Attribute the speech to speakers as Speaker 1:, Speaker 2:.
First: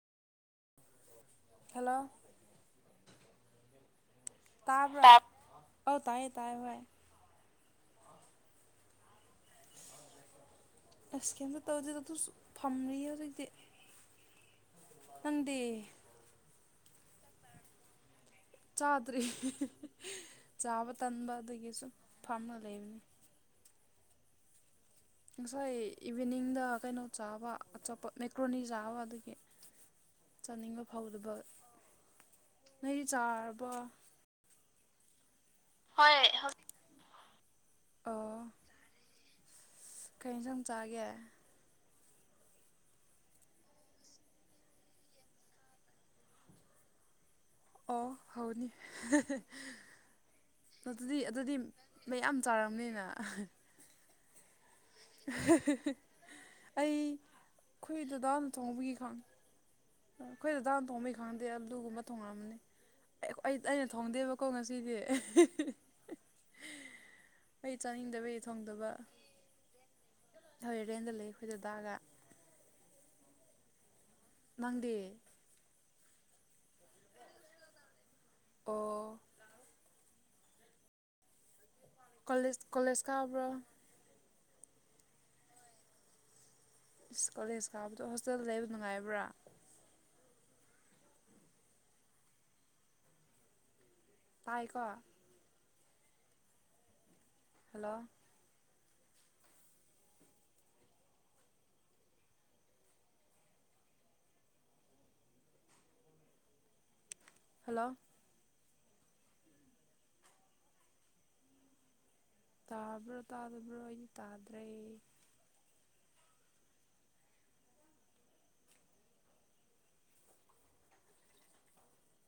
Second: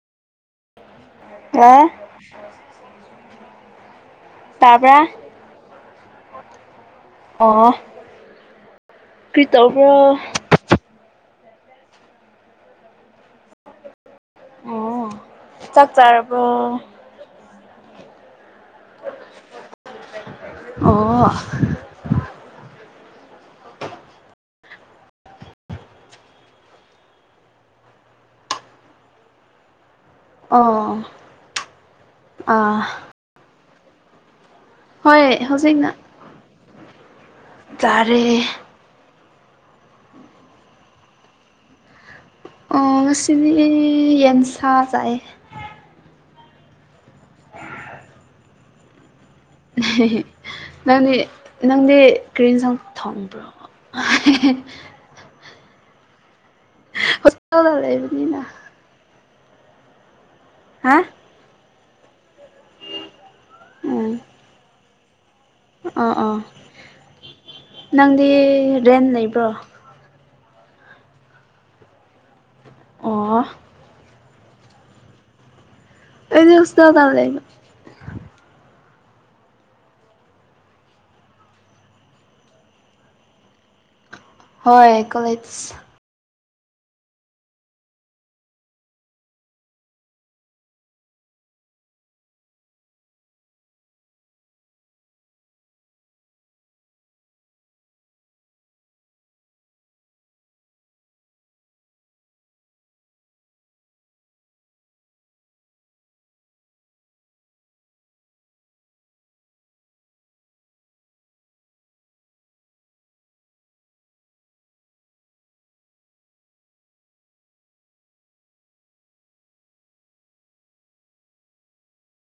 Speaker 1: hello
Speaker 2: [unintelligible]
Speaker 1: ꯇꯥꯕ꯭ꯔꯥ ꯑꯧ ꯇꯥꯏꯌꯦ ꯇꯥꯏꯌꯦ ꯍꯣꯏ
Speaker 2: ꯑꯣ ꯀ꯭ꯔꯤ ꯇꯩꯕ꯭ꯔꯣ
Speaker 1: ꯑꯁ ꯀꯩꯝꯇ ꯇꯧꯗꯦꯗ ꯑꯗꯨꯁꯨ ꯐꯝꯔꯤꯌꯦ ꯍꯧꯖꯤꯛꯇꯤ
Speaker 2: ꯑꯣ
Speaker 1: ꯅꯪꯗꯤ
Speaker 2: ꯆꯥꯛ ꯆꯥꯔꯕꫭ
Speaker 1: ꯆꯥꯗ꯭ꯔꯤ ꯍꯤ ꯍꯤ ꯍꯤ ꯆꯥꯕ
Speaker 2: ꯑꯣ
Speaker 1: ꯇꯟꯕ ꯑꯗꯒꯤꯁꯨꯨꯝ ꯐꯝꯔ ꯂꯩꯕꯅꯤ ꯉꯁꯥꯏ ꯏꯚꯤꯅꯤꯡꯗ ꯀꯩꯅꯣ ꯆꯥꯕ ꯑꯆꯥꯄ ꯃꯦꯀ꯭ꯔꯣꯅꯤ ꯆꯥꯕ ꯑꯗꯨꯒꯤ ꯆꯥꯅꯤꯡꯕ
Speaker 2: ꯑꯣ
Speaker 1: ꯐꯥꯎꯗꯕ
Speaker 2: ꯑꯥ
Speaker 1: ꯅꯣꯏꯗꯤ ꯆꯥꯔꯕꯣ
Speaker 2: ꯍꯣꯏ ꯍꯧꯖꯤꯛꯅ
Speaker 1: ꯍꯣꯏ ꯍꯧꯖꯤꯛꯅ
Speaker 2: ꯆꯥꯔꯦ
Speaker 1: ꯑꯣ ꯀꯩ ꯏꯟꯁꯥꯡ ꯆꯥꯒꯦ
Speaker 2: ꯉꯁꯤꯗꯤ ꯌꯦꯟꯁꯥ ꯆꯥꯏꯌꯦ
Speaker 1: ꯑꯣ ꯍꯥꯎꯅꯤ ꯍ ꯍ
Speaker 2: ꯎꯍꯦ ꯍꯦ ꯅꯪꯗꯤ ꯅꯪꯗꯤ
Speaker 1: ꯃꯌꯥꯝ
Speaker 2: ꯀ꯭ꯔꯤ ꯏꯟꯁꯥꯡ
Speaker 1: ꯆꯥꯔꯝꯅꯤꯅ
Speaker 2: ꯊꯣꯡꯕ꯭ꯔꯣ [unintelligible]
Speaker 1: ꯑꯍ ꯍ ꯍ ꯑꯩ
Speaker 2: ꯍꯣꯁꯇꯦꯜꯗ ꯂꯩꯕꯅꯤꯅ
Speaker 1: ꯈꯣꯏꯗꯗꯥꯅ ꯊꯣꯡꯕꯒꯤ ꯈꯪ ꯑꯈꯣꯏ ꯗꯗꯥꯟ
Speaker 2: ꯍꯥ
Speaker 1: ꯊꯣꯡꯕꯩ ꯈꯪꯗꯦ ꯑꯂꯨꯒꯨꯝꯕ ꯊꯣꯡꯉꯝꯅꯤ ꯑꯩ ꯑꯩꯅ
Speaker 2: ꯎꯝ
Speaker 1: ꯊꯣꯡꯗꯦꯕꯀꯣ ꯉꯁꯤꯗꯤ ꯑꯦ ꯍꯦ ꯍꯦ ꯍꯦ
Speaker 2: ꯑꯥ ꯑꯥ ꯅꯪꯗꯤ
Speaker 1: ꯆꯥꯅꯤꯡꯗꯕꯒꯤ
Speaker 2: ꯔꯦꯟ ꯂꯩꯕ꯭ꯔꯣ
Speaker 1: ꯍꯣꯔ ꯔꯦꯟꯗ ꯂꯩ ꯑꯩꯈꯣꯏ ꯗꯗꯥꯒ
Speaker 2: ꯑꯣ
Speaker 1: ꯅꯪꯗꯤ
Speaker 2: ꯑꯩꯗꯤ ꯍꫭꯁꯇ‌ꯦꯜꯗ ꯂꯩꯕ
Speaker 1: ꯑꯣ ꯀꯣꯂꯦꯖ ꯀꯣꯂꯦꯖ ꯀꯥꯕ꯭ꯔꯣ
Speaker 2: ꯍꯣꯏ ꯀꯣꯂꯦꯖ
Speaker 1: ꯏꯁ ꯀꯣꯂꯦꯖ ꯀꯥꯕꯗꯣ ꯍꯣꯁꯇꯦꯜꯗ ꯂꯩꯕ ꯅꯨꯡꯉꯥꯏꯕ꯭ꯔꯥ ꯇꯥꯏꯀꯣ ꯍꯜꯂꯣ ꯍꯜꯂꯣ ꯇꯥꯕ꯭ꯔꯣ ꯇꯥꯗꯕ꯭ꯔꯣ ꯑꯩꯗꯤ ꯇꯥꯗ꯭ꯔꯦ